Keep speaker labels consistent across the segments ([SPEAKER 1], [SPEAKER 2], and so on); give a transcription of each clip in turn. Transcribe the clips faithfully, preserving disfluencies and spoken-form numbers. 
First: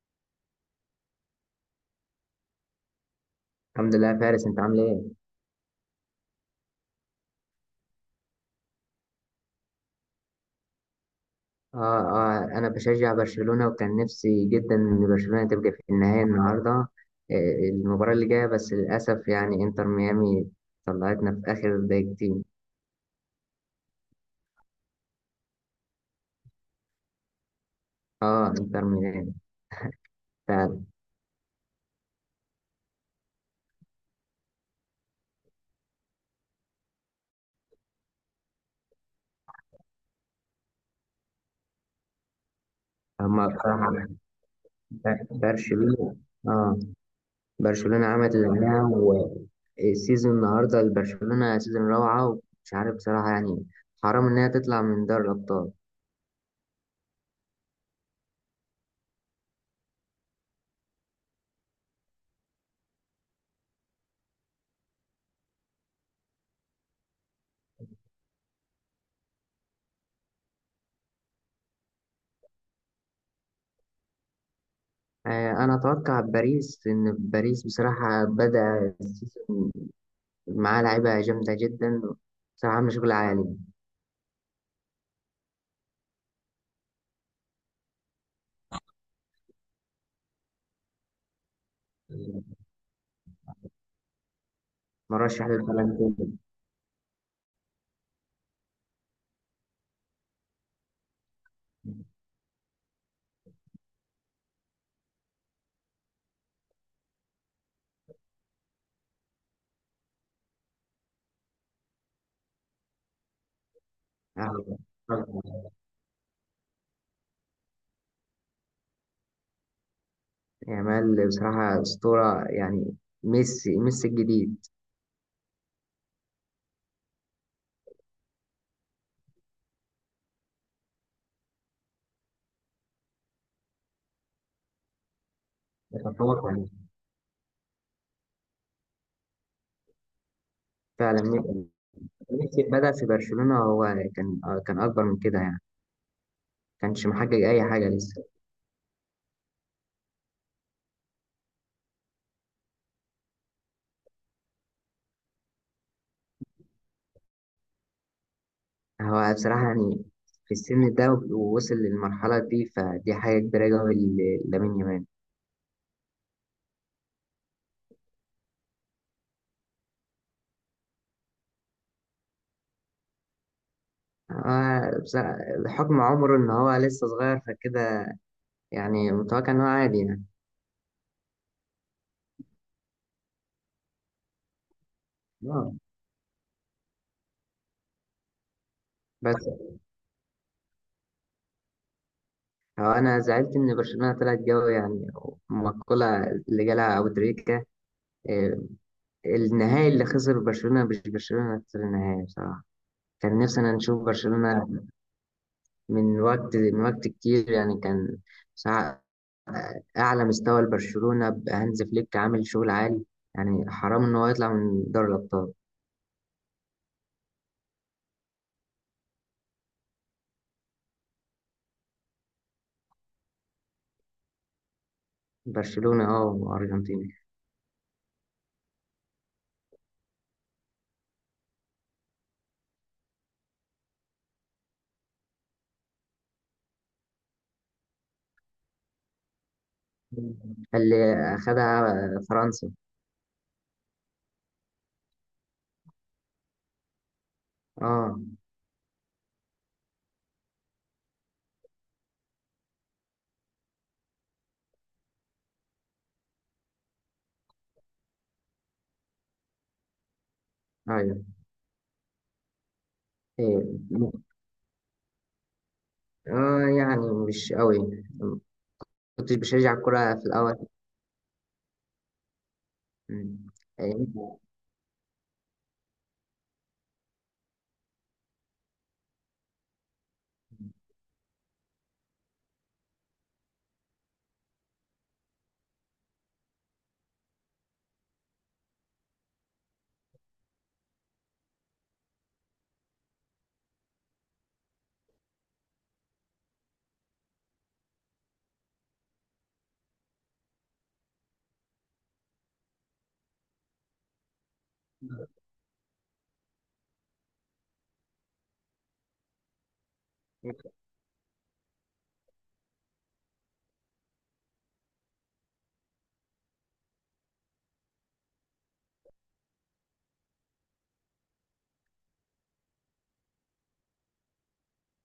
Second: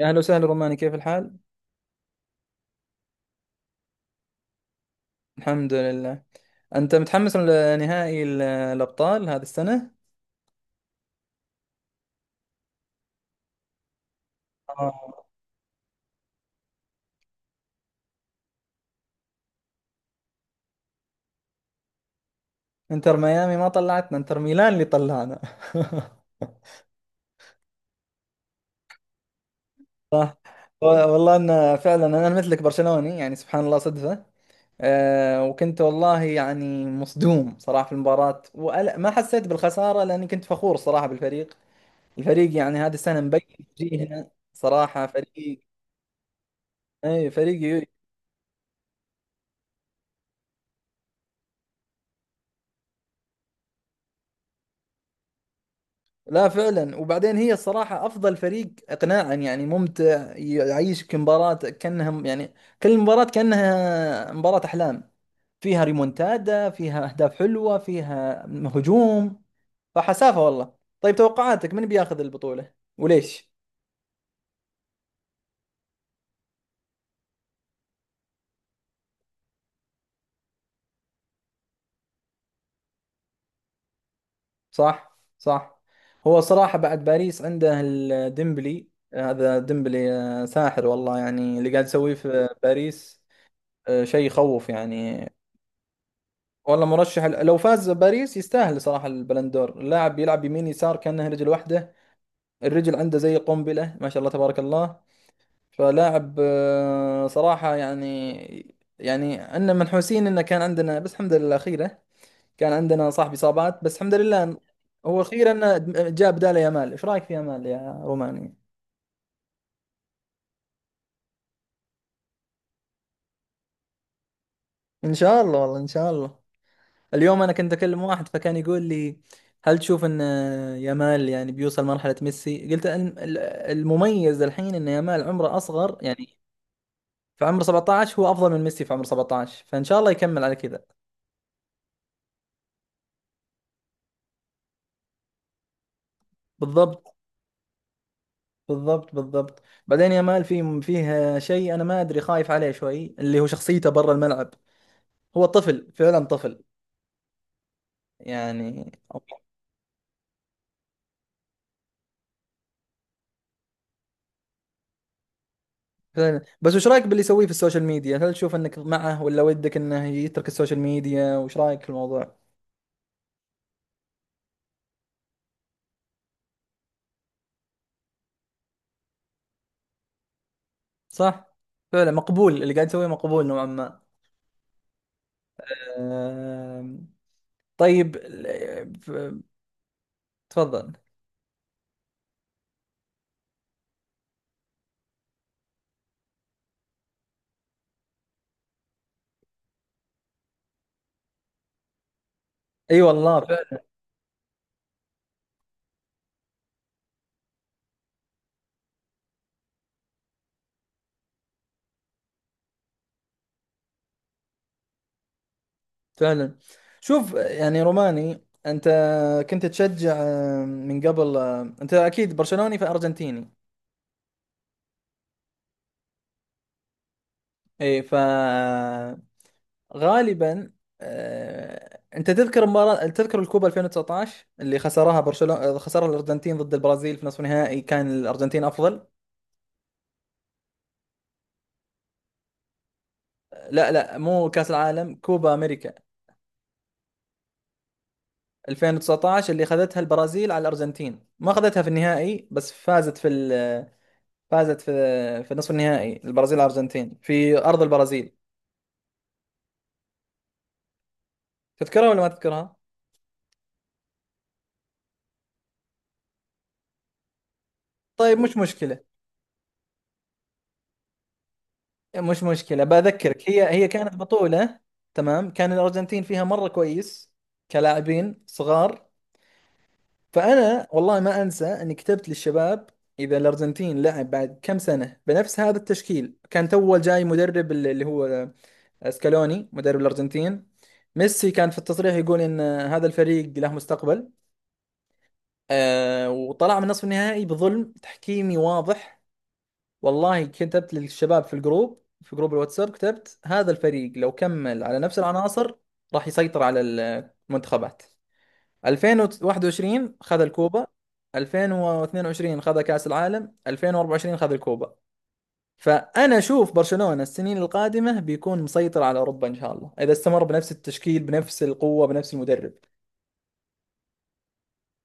[SPEAKER 1] يا أهلا وسهلا روماني، كيف الحال؟
[SPEAKER 2] الحمد لله يا فارس، انت عامل ايه؟
[SPEAKER 1] الحمد لله. أنت متحمس لنهائي ال- الأبطال هذه السنة؟
[SPEAKER 2] اه اه انا بشجع برشلونة وكان نفسي جدا ان
[SPEAKER 1] آه.
[SPEAKER 2] برشلونة تبقى في النهاية النهاردة. آه، المباراة اللي جاية بس للأسف يعني انتر ميامي طلعتنا في آخر دقيقتين.
[SPEAKER 1] إنتر ميامي ما طلعتنا، إنتر ميلان اللي طلعنا.
[SPEAKER 2] اه انتر ميامي
[SPEAKER 1] صح.
[SPEAKER 2] فعلا.
[SPEAKER 1] والله أن فعلا أنا مثلك برشلوني، يعني سبحان الله صدفة. أه وكنت والله يعني مصدوم صراحة في المباراة وما حسيت بالخسارة لأني كنت فخور صراحة بالفريق. الفريق يعني هذه السنة مبين
[SPEAKER 2] هما بصراحة
[SPEAKER 1] وجيهنا، صراحة
[SPEAKER 2] ب-
[SPEAKER 1] فريق،
[SPEAKER 2] برشلونة. اه
[SPEAKER 1] أي فريق.
[SPEAKER 2] برشلونة عملت اللي عليها، والسيزون النهاردة لبرشلونة سيزون روعة ومش عارف بصراحة يعني حرام انها تطلع من دوري الأبطال.
[SPEAKER 1] لا فعلا، وبعدين هي الصراحة أفضل فريق إقناعا، يعني ممتع، يعيشك مباراة كأنها يعني كل مباراة كأنها مباراة أحلام، فيها ريمونتادا، فيها أهداف حلوة، فيها هجوم. فحسافة والله. طيب، توقعاتك من بياخذ البطولة وليش؟
[SPEAKER 2] آه، انا اتوقع باريس، ان باريس بصراحه بدا السيزون معاه لعيبه جامده جدا، بصراحه عامله شغل عالي.
[SPEAKER 1] صح صح. هو صراحة بعد باريس عنده الديمبلي. هذا ديمبلي آه، ساحر والله، يعني اللي قاعد يسويه في باريس آه، شيء يخوف يعني.
[SPEAKER 2] مرشح للبالون دور.
[SPEAKER 1] والله مرشح، لو فاز باريس يستاهل صراحة البلندور. اللاعب بيلعب يمين يسار كأنه رجل واحدة. الرجل عنده زي قنبلة، ما شاء الله تبارك الله. فلاعب آه، صراحة يعني يعني عندنا منحوسين انه كان عندنا، بس الحمد لله خيرة. كان عندنا صاحب اصابات، بس الحمد لله إن-
[SPEAKER 2] آه،
[SPEAKER 1] هو خير انه جاب بداله يامال. ايش رايك في يامال يا روماني؟
[SPEAKER 2] يامال بصراحه اسطوره يعني. ميسي ميسي الجديد.
[SPEAKER 1] ان شاء الله، والله ان شاء الله. اليوم انا كنت اكلم واحد فكان يقول لي هل تشوف ان يامال يعني بيوصل مرحلة ميسي؟ قلت ان ال- المميز الحين ان يامال عمره اصغر يعني،
[SPEAKER 2] يتفوق عليه.
[SPEAKER 1] في عمر سبعة عشر هو افضل من ميسي في عمر سبعة عشر، فان شاء الله يكمل على كذا.
[SPEAKER 2] فعلا. مي- ميسي بدا في برشلونه، هو كان آه، كان اكبر من كده يعني، كانش
[SPEAKER 1] بالضبط
[SPEAKER 2] محقق اي حاجه لسه.
[SPEAKER 1] بالضبط بالضبط. بعدين يامال في فيه شيء انا ما ادري، خايف عليه شوي اللي هو شخصيته برا الملعب. هو طفل، فعلا طفل يعني.
[SPEAKER 2] هو بصراحه يعني في السن ده ووصل للمرحله دي، فدي حاجه كبيره قوي، لامين يامال.
[SPEAKER 1] فعلا. بس وش رايك باللي يسويه في السوشيال ميديا؟ هل تشوف انك معه ولا ودك انه يترك السوشيال ميديا؟ وش رايك في الموضوع؟
[SPEAKER 2] آه، بس- بحكم عمره إن هو لسه صغير فكده يعني متوقع إن هو عادي يعني.
[SPEAKER 1] صح. فعلا مقبول، اللي قاعد تسويه مقبول نوعا ما.
[SPEAKER 2] آه.
[SPEAKER 1] آم، طيب ال- ف-
[SPEAKER 2] بس
[SPEAKER 1] تفضل.
[SPEAKER 2] هو أنا زعلت إن برشلونة طلعت جو يعني، المقولة اللي جالها أبو تريكة، آه، النهائي اللي خسر برشلونة، مش برشلونة خسر النهائي بصراحة.
[SPEAKER 1] اي
[SPEAKER 2] كان
[SPEAKER 1] والله،
[SPEAKER 2] نفسي أنا
[SPEAKER 1] فعلا
[SPEAKER 2] نشوف برشلونة من وقت من وقت كتير يعني، كان بصراحة أعلى مستوى لبرشلونة، هانز فليك عامل شغل عالي، يعني حرام إن هو يطلع من دوري الأبطال.
[SPEAKER 1] فعلا. شوف يعني روماني، انت كنت تشجع آم، من قبل، آم، انت اكيد برشلوني فارجنتيني؟
[SPEAKER 2] برشلونة أه وأرجنتين.
[SPEAKER 1] اي فغالبا. آه، انت تذكر مباراة، تذكر الكوبا ألفين وتسعطاشر اللي خسرها برشلونة، خسرها الارجنتين ضد البرازيل في نصف نهائي، كان الارجنتين افضل.
[SPEAKER 2] اللي أخدها فرنسا.
[SPEAKER 1] لا لا، مو كأس العالم، كوبا امريكا
[SPEAKER 2] اه.
[SPEAKER 1] ألفين وتسعطاشر اللي اخذتها البرازيل على الارجنتين، ما اخذتها في النهائي بس فازت في ال... فازت في في نصف النهائي، البرازيل على الارجنتين في ارض البرازيل.
[SPEAKER 2] ايوه.
[SPEAKER 1] تذكرها ولا ما تذكرها؟
[SPEAKER 2] إيه. م- اه يعني مش قوي،
[SPEAKER 1] طيب مش مشكله،
[SPEAKER 2] كنتش بشجع الكرة في الأول.
[SPEAKER 1] مش مشكله،
[SPEAKER 2] مم.
[SPEAKER 1] بذكرك، هي هي
[SPEAKER 2] إيه.
[SPEAKER 1] كانت بطوله. تمام. كان الارجنتين فيها مره كويس كلاعبين صغار. فانا والله ما انسى اني كتبت للشباب اذا الارجنتين لعب بعد كم سنه بنفس هذا التشكيل، كان تو جاي مدرب اللي هو سكالوني مدرب الأرجنتين. ميسي كان في التصريح يقول إن هذا الفريق له مستقبل. آه وطلع من نصف النهائي بظلم تحكيمي واضح. والله كتبت للشباب في الجروب، في جروب الواتساب كتبت هذا الفريق لو كمل على نفس العناصر راح يسيطر على المنتخبات. ألفين وواحد وعشرين خذ الكوبا، ألفين واثنين وعشرين خذ كأس العالم، ألفين وأربعة وعشرين خذ الكوبا. فأنا أشوف برشلونة السنين القادمة بيكون مسيطر على أوروبا إن شاء الله، إذا استمر بنفس التشكيل بنفس القوة بنفس المدرب.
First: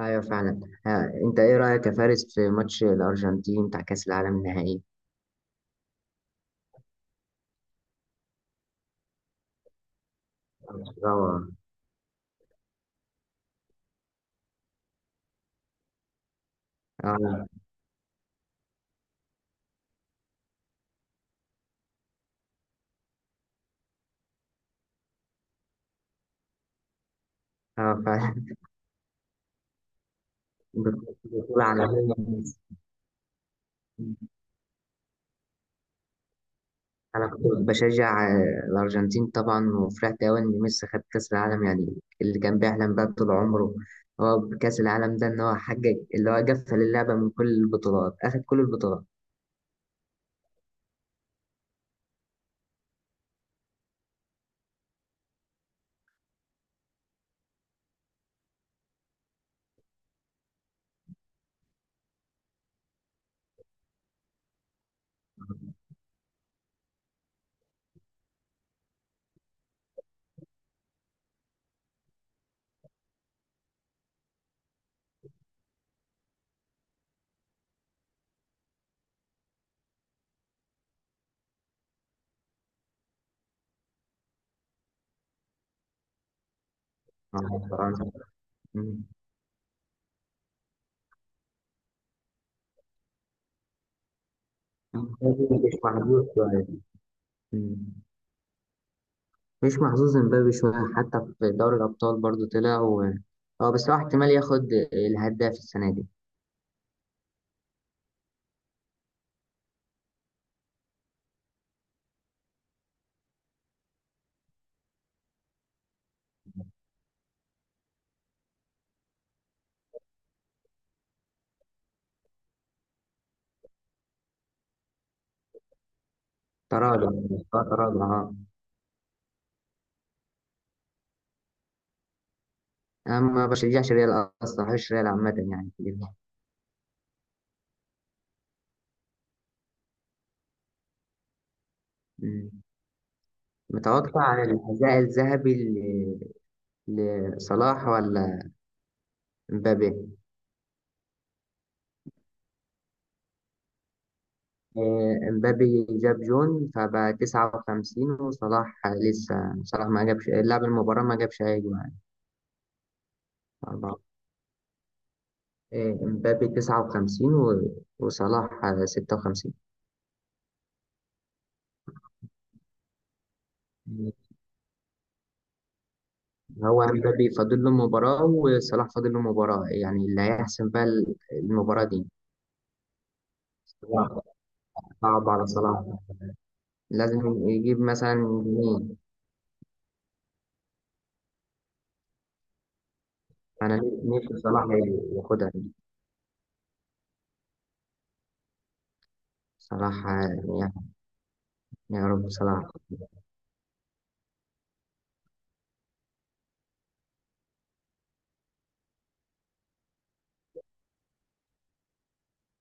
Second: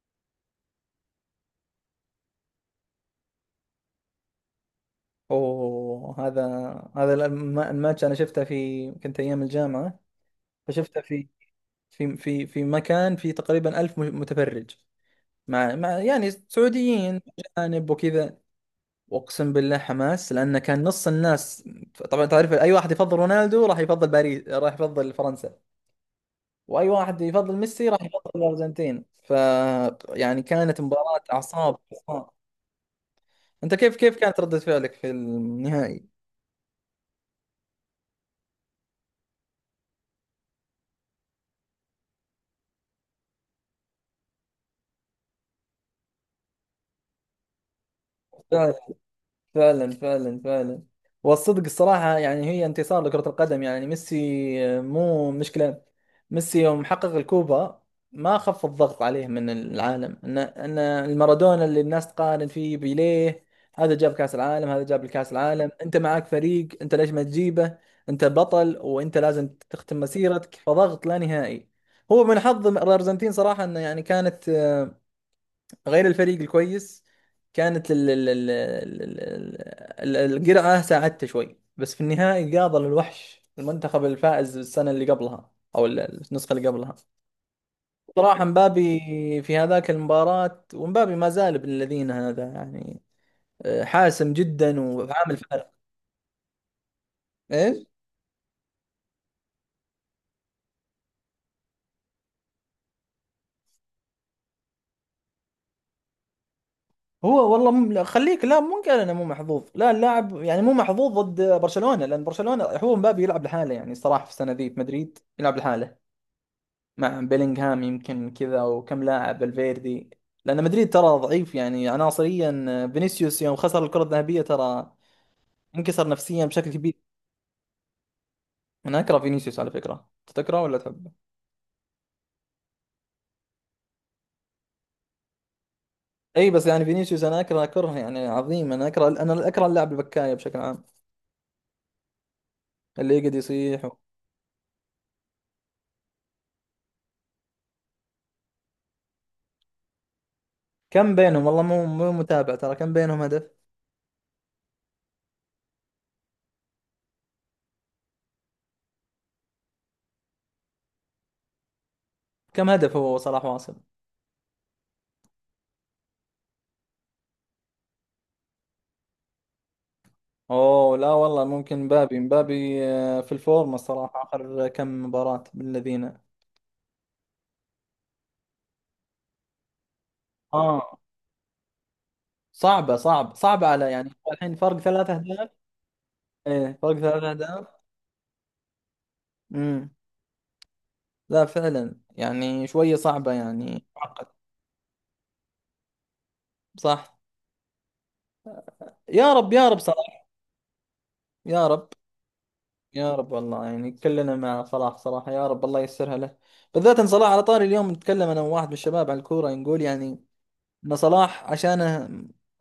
[SPEAKER 2] ايوه فعلا. آه. انت ايه رأيك يا فارس في ماتش الأرجنتين بتاع كأس العالم النهائي؟
[SPEAKER 1] أوه، هذا هذا الم- الماتش أنا شفته في كنت أيام الجامعة، فشفته في
[SPEAKER 2] اه
[SPEAKER 1] في في في مكان فيه تقريبا ألف م- متفرج. مع, مع يعني سعوديين
[SPEAKER 2] اه
[SPEAKER 1] أجانب وكذا. وأقسم بالله حماس، لأن كان نص الناس طبعا تعرف، أي واحد يفضل رونالدو راح يفضل باريس راح يفضل فرنسا، واي واحد يفضل ميسي راح
[SPEAKER 2] آه،
[SPEAKER 1] يفضل
[SPEAKER 2] فعلا.
[SPEAKER 1] الارجنتين. ف يعني كانت مباراة
[SPEAKER 2] بطولة
[SPEAKER 1] اعصاب.
[SPEAKER 2] عالمية.
[SPEAKER 1] انت كيف كيف كانت ردة فعلك في النهائي؟
[SPEAKER 2] انا كنت بشجع آه، الارجنتين طبعا، وفرحت قوي ان ميسي خد كاس العالم يعني، اللي كان بيحلم بقى طول عمره هو بكاس العالم ده، ان هو حقق اللي هو قفل اللعبه من كل البطولات، اخد كل البطولات.
[SPEAKER 1] فعلا فعلا فعلا. والصدق الصراحة يعني هي انتصار لكرة القدم يعني، ميسي مو مشكلة. ميسي يوم حقق الكوبا، ما خف الضغط عليه من العالم ان ان المارادونا اللي الناس تقارن فيه بيليه، هذا جاب كأس العالم، هذا جاب الكأس العالم، انت معك فريق انت، ليش ما تجيبه؟ انت بطل وانت لازم تختم مسيرتك، فضغط لا نهائي. هو من حظ الارجنتين صراحة انه يعني كانت غير الفريق الكويس، كانت ال ال ال ال ال ال- القرعة ساعدته شوي، بس في النهائي قاضى للوحش، المنتخب الفائز السنة اللي قبلها أو ال- النسخة اللي قبلها.
[SPEAKER 2] آه، طبعاً.
[SPEAKER 1] صراحة مبابي
[SPEAKER 2] مم.
[SPEAKER 1] في هذاك المباراة، ومبابي ما زال ابن الذين هذا يعني آه، حاسم جدا وعامل
[SPEAKER 2] مبابي مش
[SPEAKER 1] فارق.
[SPEAKER 2] محظوظ شويه.
[SPEAKER 1] ايش؟
[SPEAKER 2] مم. مش محظوظ امبابي شويه، حتى في دوري الابطال برضو طلع و... هو بس هو احتمال ياخد الهداف السنه دي.
[SPEAKER 1] هو والله مم... لا، خليك، لا مو قال انا مو محظوظ، لا اللاعب يعني مو محظوظ ضد برشلونة لان برشلونة، هو مبابي يلعب لحاله يعني، صراحة في السنة ذي في مدريد يلعب لحاله مع بيلينغهام يمكن، كذا وكم لاعب الفيردي، لان مدريد ترى ضعيف يعني عناصريا. آه، فينيسيوس يوم خسر الكرة الذهبية ترى منكسر نفسيا بشكل كبير.
[SPEAKER 2] تراجع. آه، تراجع اه.
[SPEAKER 1] انا اكره فينيسيوس على فكرة، أنت تكرهه ولا تحبه؟
[SPEAKER 2] انا ما بشجعش ريال اصلا، ما بحبش ريال عامه يعني.
[SPEAKER 1] اي بس يعني فينيسيوس انا اكره كره يعني عظيم، انا اكره، انا اكره اللاعب البكاية بشكل عام،
[SPEAKER 2] مم.
[SPEAKER 1] اللي يقعد يصيح و...
[SPEAKER 2] متوقع عن الحذاء الذهبي ل- لصلاح ولا مبابي؟
[SPEAKER 1] كم بينهم والله مو مو متابع، ترى كم بينهم هدف؟
[SPEAKER 2] آه، مبابي جاب جون فبقى تسعة وخمسين وصلاح لسه. صلاح ما جابش، لعب المباراة ما جابش أي جون يعني.
[SPEAKER 1] كم هدف هو صلاح واصل؟
[SPEAKER 2] أربعة. آه، مبابي تسعة وخمسين و- وصلاح آه، ستة وخمسين.
[SPEAKER 1] اوه لا والله، ممكن مبابي مبابي آه، في الفورمة الصراحة، اخر كم مباراة بالذين.
[SPEAKER 2] هو مبابي فاضل له مباراة وصلاح فاضل له مباراة، يعني اللي هيحسم بقى
[SPEAKER 1] اه.
[SPEAKER 2] المباراة دي.
[SPEAKER 1] صعبة، صعب صعبة على، يعني
[SPEAKER 2] صعب،
[SPEAKER 1] هو الحين فرق ثلاث
[SPEAKER 2] صعب على
[SPEAKER 1] أهداف.
[SPEAKER 2] صلاح.
[SPEAKER 1] إيه، فرق ثلاث
[SPEAKER 2] لازم
[SPEAKER 1] أهداف.
[SPEAKER 2] يجيب مثلا جنيه.
[SPEAKER 1] امم. لا فعلا يعني شوية صعبة
[SPEAKER 2] أنا
[SPEAKER 1] يعني، معقد.
[SPEAKER 2] نفسي صلاح ياخدها.
[SPEAKER 1] صح. يا رب يا رب
[SPEAKER 2] صلاح
[SPEAKER 1] صلاح.
[SPEAKER 2] يعني،
[SPEAKER 1] يا رب.
[SPEAKER 2] يا رب صلاح.
[SPEAKER 1] يا رب والله يعني كلنا مع صلاح صراحة، يا رب الله ييسرها له. بالذات إن صلاح على طاري. اليوم نتكلم أنا وواحد من الشباب على الكورة نقول يعني إن صلاح عشانه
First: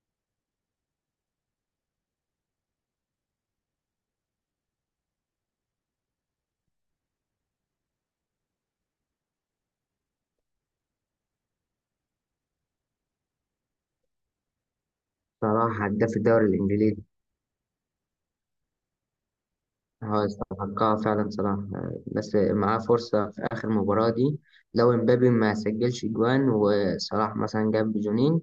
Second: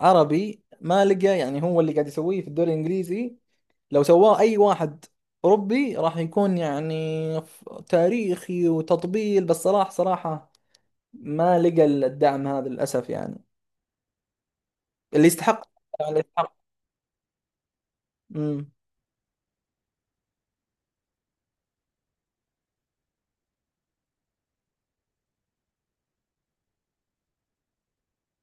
[SPEAKER 1] عربي ما لقى، يعني هو اللي قاعد يسويه في الدوري الإنجليزي لو سواه أي واحد أوروبي راح يكون يعني ف- تاريخي وتطبيل، بس صلاح صراحة ما لقى الدعم هذا للأسف يعني، اللي يستحق،
[SPEAKER 2] صلاح هداف
[SPEAKER 1] اللي
[SPEAKER 2] الدوري
[SPEAKER 1] يستحق.
[SPEAKER 2] الإنجليزي،
[SPEAKER 1] امم.
[SPEAKER 2] هو يستحقها فعلا صلاح. آه، بس معاه فرصة في آخر مباراة دي، لو امبابي ما سجلش جوان وصلاح مثلا جاب جونين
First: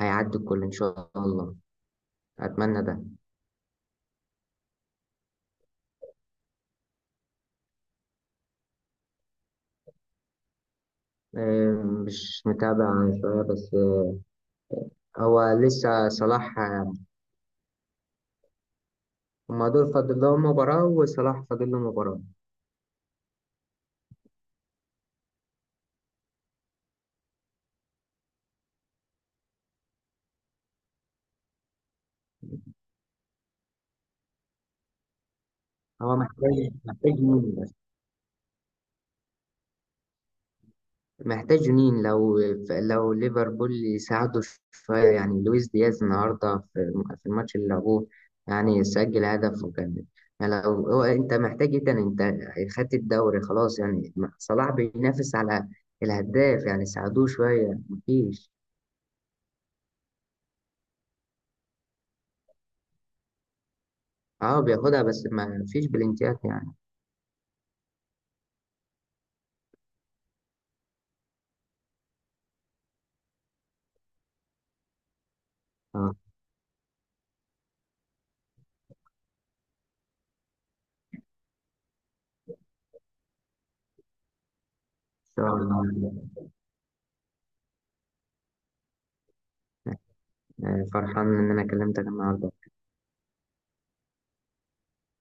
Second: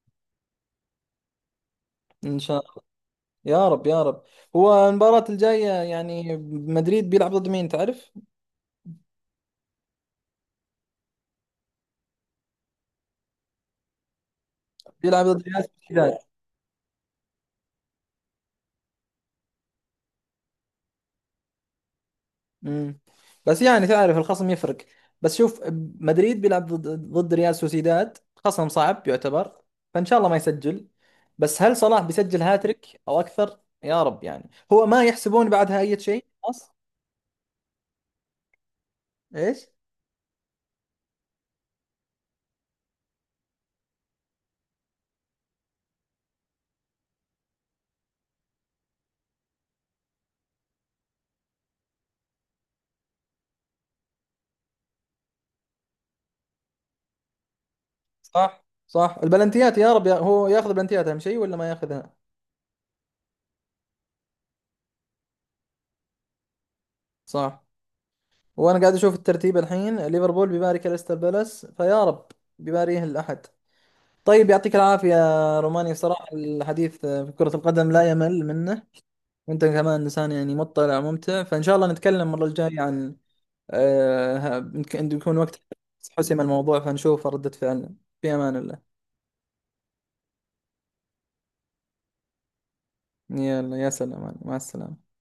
[SPEAKER 2] هيعدي الكل إن شاء الله.
[SPEAKER 1] إن شاء
[SPEAKER 2] أتمنى
[SPEAKER 1] الله.
[SPEAKER 2] ده.
[SPEAKER 1] يا رب يا رب. هو المباراة الجاية يعني مدريد بيلعب ضد مين تعرف؟
[SPEAKER 2] آه، مش متابع شوية بس. آه،
[SPEAKER 1] بيلعب ضد
[SPEAKER 2] هو
[SPEAKER 1] ريال
[SPEAKER 2] لسه
[SPEAKER 1] سوسيداد.
[SPEAKER 2] صلاح آه، هما دول فاضل لهم مباراة وصلاح فاضل له مباراة.
[SPEAKER 1] مم. بس يعني تعرف الخصم يفرق. بس شوف، مدريد بيلعب ضد ضد ريال سوسيداد، خصم صعب يعتبر. فان شاء الله ما يسجل، بس هل صلاح بيسجل هاتريك او اكثر؟ يا رب يعني هو ما يحسبون بعدها اي
[SPEAKER 2] هو
[SPEAKER 1] شيء
[SPEAKER 2] محتاج،
[SPEAKER 1] خلاص.
[SPEAKER 2] محتاج مين
[SPEAKER 1] ايش؟
[SPEAKER 2] محتاج جنين، لو لو ليفربول يساعده شوية يعني. لويس دياز النهاردة في في الماتش اللي لعبوه يعني سجل هدف، وكان يعني لو هو، انت محتاج ايه تاني؟ انت خدت الدوري خلاص يعني، صلاح بينافس على الهداف، يعني ساعدوه شوية مفيش.
[SPEAKER 1] صح صح. البلنتيات يا رب، يا هو ياخذ بلنتيات اهم شيء ولا ما ياخذها؟
[SPEAKER 2] اه بياخدها، بس ما فيش بلنتيات يعني.
[SPEAKER 1] صح. وانا قاعد اشوف الترتيب الحين، ليفربول بيباري كريستال بالاس، فيا رب، بيباريه الاحد. طيب يعطيك العافية روماني،
[SPEAKER 2] اه ان
[SPEAKER 1] صراحة الحديث في كرة القدم لا يمل منه، وانت كمان انسان يعني مطلع وممتع. فان شاء الله نتكلم المره الجايه عن آه ها- يمكن يكون
[SPEAKER 2] شاء
[SPEAKER 1] وقت
[SPEAKER 2] الله.
[SPEAKER 1] حسم الموضوع فنشوف ردة فعلنا. في امان الله.
[SPEAKER 2] آه، فرحان ان انا كلمتك النهاردة.
[SPEAKER 1] يلا يا سلام، مع السلامه.